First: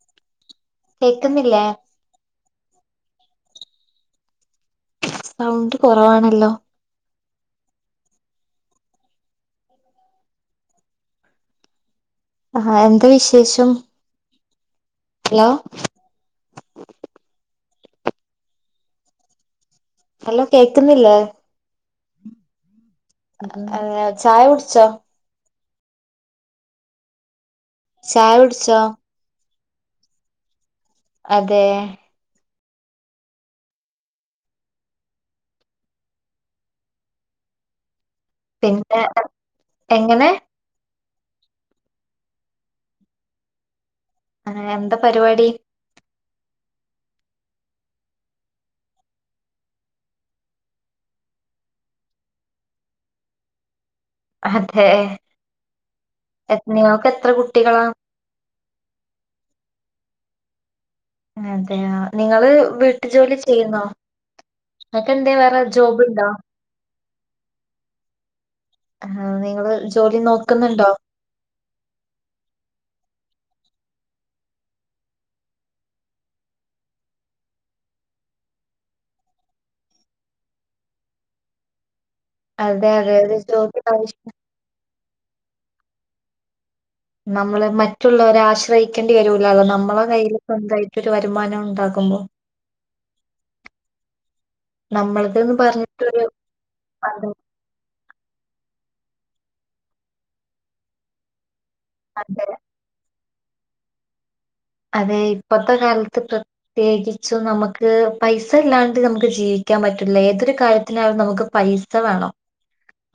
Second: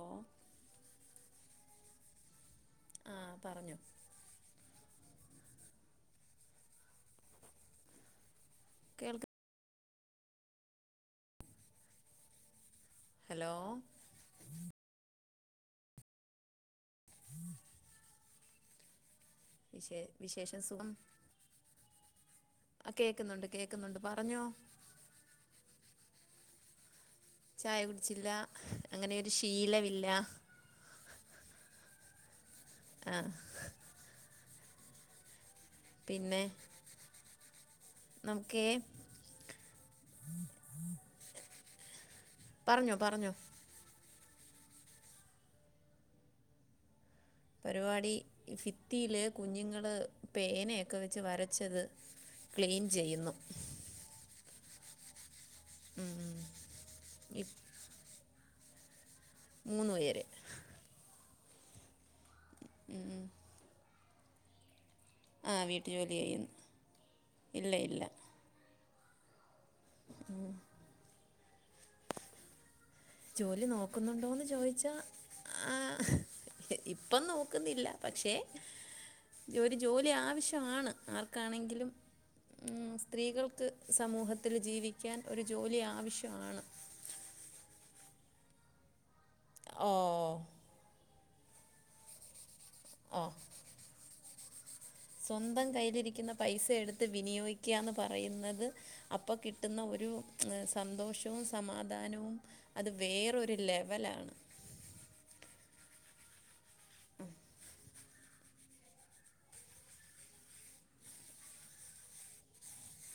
ഓ കേക്ക്‌ന്നില്ലേ ആഹ് പറഞ്ഞൊ സൗണ്ട് കൊറവാണല്ലോ കേൾക്ക ആഹ് എന്ത ഹലോ വിശേഷം ഹലോ വിശേ ഹലോ വിശേഷം സുഖം കേക്കുന്നില്ലേ ആ കേൾക്കുന്നുണ്ട് കേൾക്കുന്നുണ്ട് [unintelligible] പറഞ്ഞോ ചായ കുടിച്ചോ? ചായ കുടിച്ചില്ല ചായ കുടിച്ചോ അങ്ങനൊരു ശീ ശീലവില്ല. അതെ. ആ. പിന്നെ നമുക്കേ പിന്നെ എങ്ങനെ? പറഞ്ഞോ പറഞ്ഞോ ആ എന്താ പരിപാടി? പരിപാടി ഫിത്തിയില് കുഞ്ഞുങ്ങള് പേനയൊക്കെ വെച്ച് വരച്ചത് ക്ലീൻ ചെയ്യുന്നു. അതെ. നിങ്ങൾക്ക് എത്ര ഈ കുട്ടികളാ? മൂന്ന് പേര്. അതെയാ നിങ്ങള് വീട്ടു ജോലി ചെയ്യുന്നോ? നിങ്ങക്ക് എന്താ ആ വേറെ വീട്ടു ജോലി ജോബുണ്ടോ? ചെയ്യുന്നു ഇല്ല ഇല്ല. ആഹ നിങ്ങള് ജോലി നോക്കുന്നുണ്ടോ? ജോലി നോക്കുന്നുണ്ടോന്ന് ചോദിച്ചാൽ, ഇപ്പം നോക്കുന്നില്ല പക്ഷേ ഒരു ജോലി ആവശ്യമാണ് ആര്ക്കാണെങ്കിലും അതെ അതെ ഒരു സ്ത്രീകൾക്ക് ജോലി ആവശ്യം സമൂഹത്തിൽ ജീവിക്കാൻ ഒരു ജോലി ആവശ്യമാണ്. നമ്മള് മറ്റുള്ളവരെ ആശ്രയിക്ക വരൂലല്ലോ ഓ നമ്മള കയ്യിൽ സ്വന്തായിട്ട് വരുമാനം ഉണ്ടാക്കുമ്പോ ആ നമ്മളതെന്ന് സ്വന്തം പറഞ്ഞിട്ടൊരു കയ്യിലിരിക്കുന്ന പൈസ എടുത്ത് അതെ വിനിയോഗിക്കുകാന്ന് പറയുന്ന അപ്പൊ കിട്ടുന്ന ഒരു സന്തോഷവും സമാധാനവും അതെ അത് വേറരു ഒരു ലെവലാണ്. അതെ ഇപ്പത്തെ കാലത്ത് പ്രത്യേകിച്ചും നമുക്ക് പൈസ ഇല്ലാണ്ട് നമുക്ക് ജീവിക്കാൻ പറ്റില്ല ഏതൊരു കാര്യത്തിനാലും നമുക്ക് പൈസ വേണം.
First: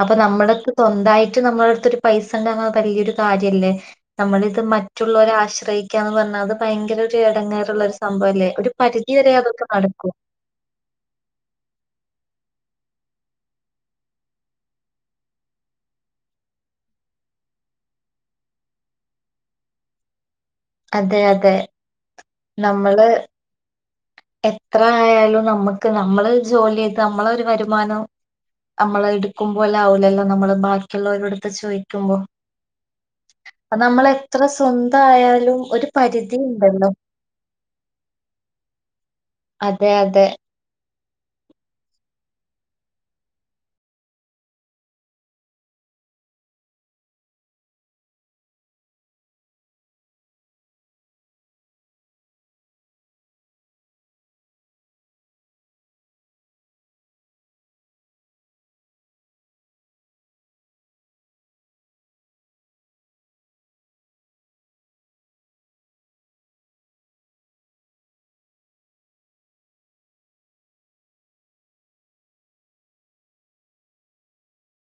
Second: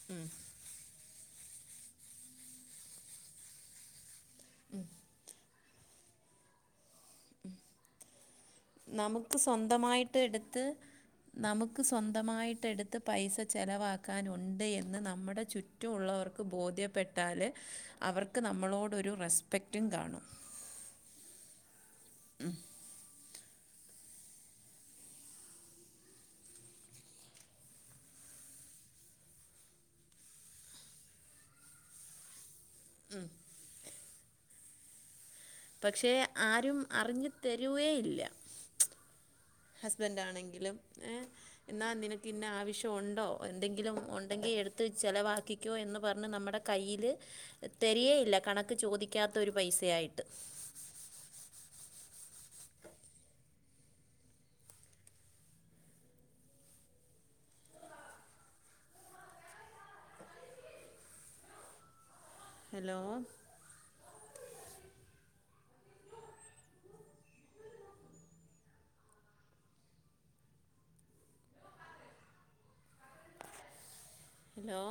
അപ്പൊ നമ്മുടെ സ്വന്തായി നമ്മള അടുത്തൊരു പൈസ ഉണ്ട വലിയൊരു കാര്യല്ലേ? നമ്മളിത് മറ്റുള്ളൊരാശ്ര [unintelligible] അത് ഭയങ്കര അടങ്ങാറുള്ള ഒരു സംഭവല്ലേ ഒരു പരിധി വരെ നമുക്ക് അതൊക്കെ നടക്കും സ്വന്തമായിട്ട് സ്വന്തമായിട്ടെടുത്ത് പൈസ ചെലവാക്കാനുണ്ട് എന്ന് നമ്മടെ ചുറ്റുമുള്ളവർക്ക് ബോധ്യപ്പെട്ടാല് അവർക്ക് നമ്മളോടൊരു റെസ്പെക്റ്റും കാണും അതെ അതെ നമ്മള് എത്ര ആയാലും നമ്മുക്ക് നമ്മള് ജോലിയ്ത് നമ്മളൊരു വരുമാനം നമ്മള് എടുക്കുമ്പോല്ലാം ഓലെല്ലാം നമ്മള് ബാക്കിയുള്ളവരുടുത്ത് ചോയിക്കുമ്പോ ഉം നമ്മളെത്ര സ്വന്തയാൽ ഒരു പക്ഷേ പരിധി ആരും ഇണ്ടല്ലോ അറിഞ്ഞു തരുവേ ഇല്ല അതെ അതെ. ഹസ്ബന്റാണെങ്കിലും ഏ എന്നാ നിനക്കിന്നാ ആവശ്യ ഒണ്ടോ എന്തെങ്കിലും ഉണ്ടെങ്കി എടുത്ത് ചെലവാക്കിക്കോ എന്ന് പറഞ്ഞ് നമ്മുടെ കയ്യിൽ തരിയേയില്ല കണക്ക് ചോദിക്കാത്ത ഒരു പൈസയായിട്ട് ത്ത് ഹലോ ഹലോ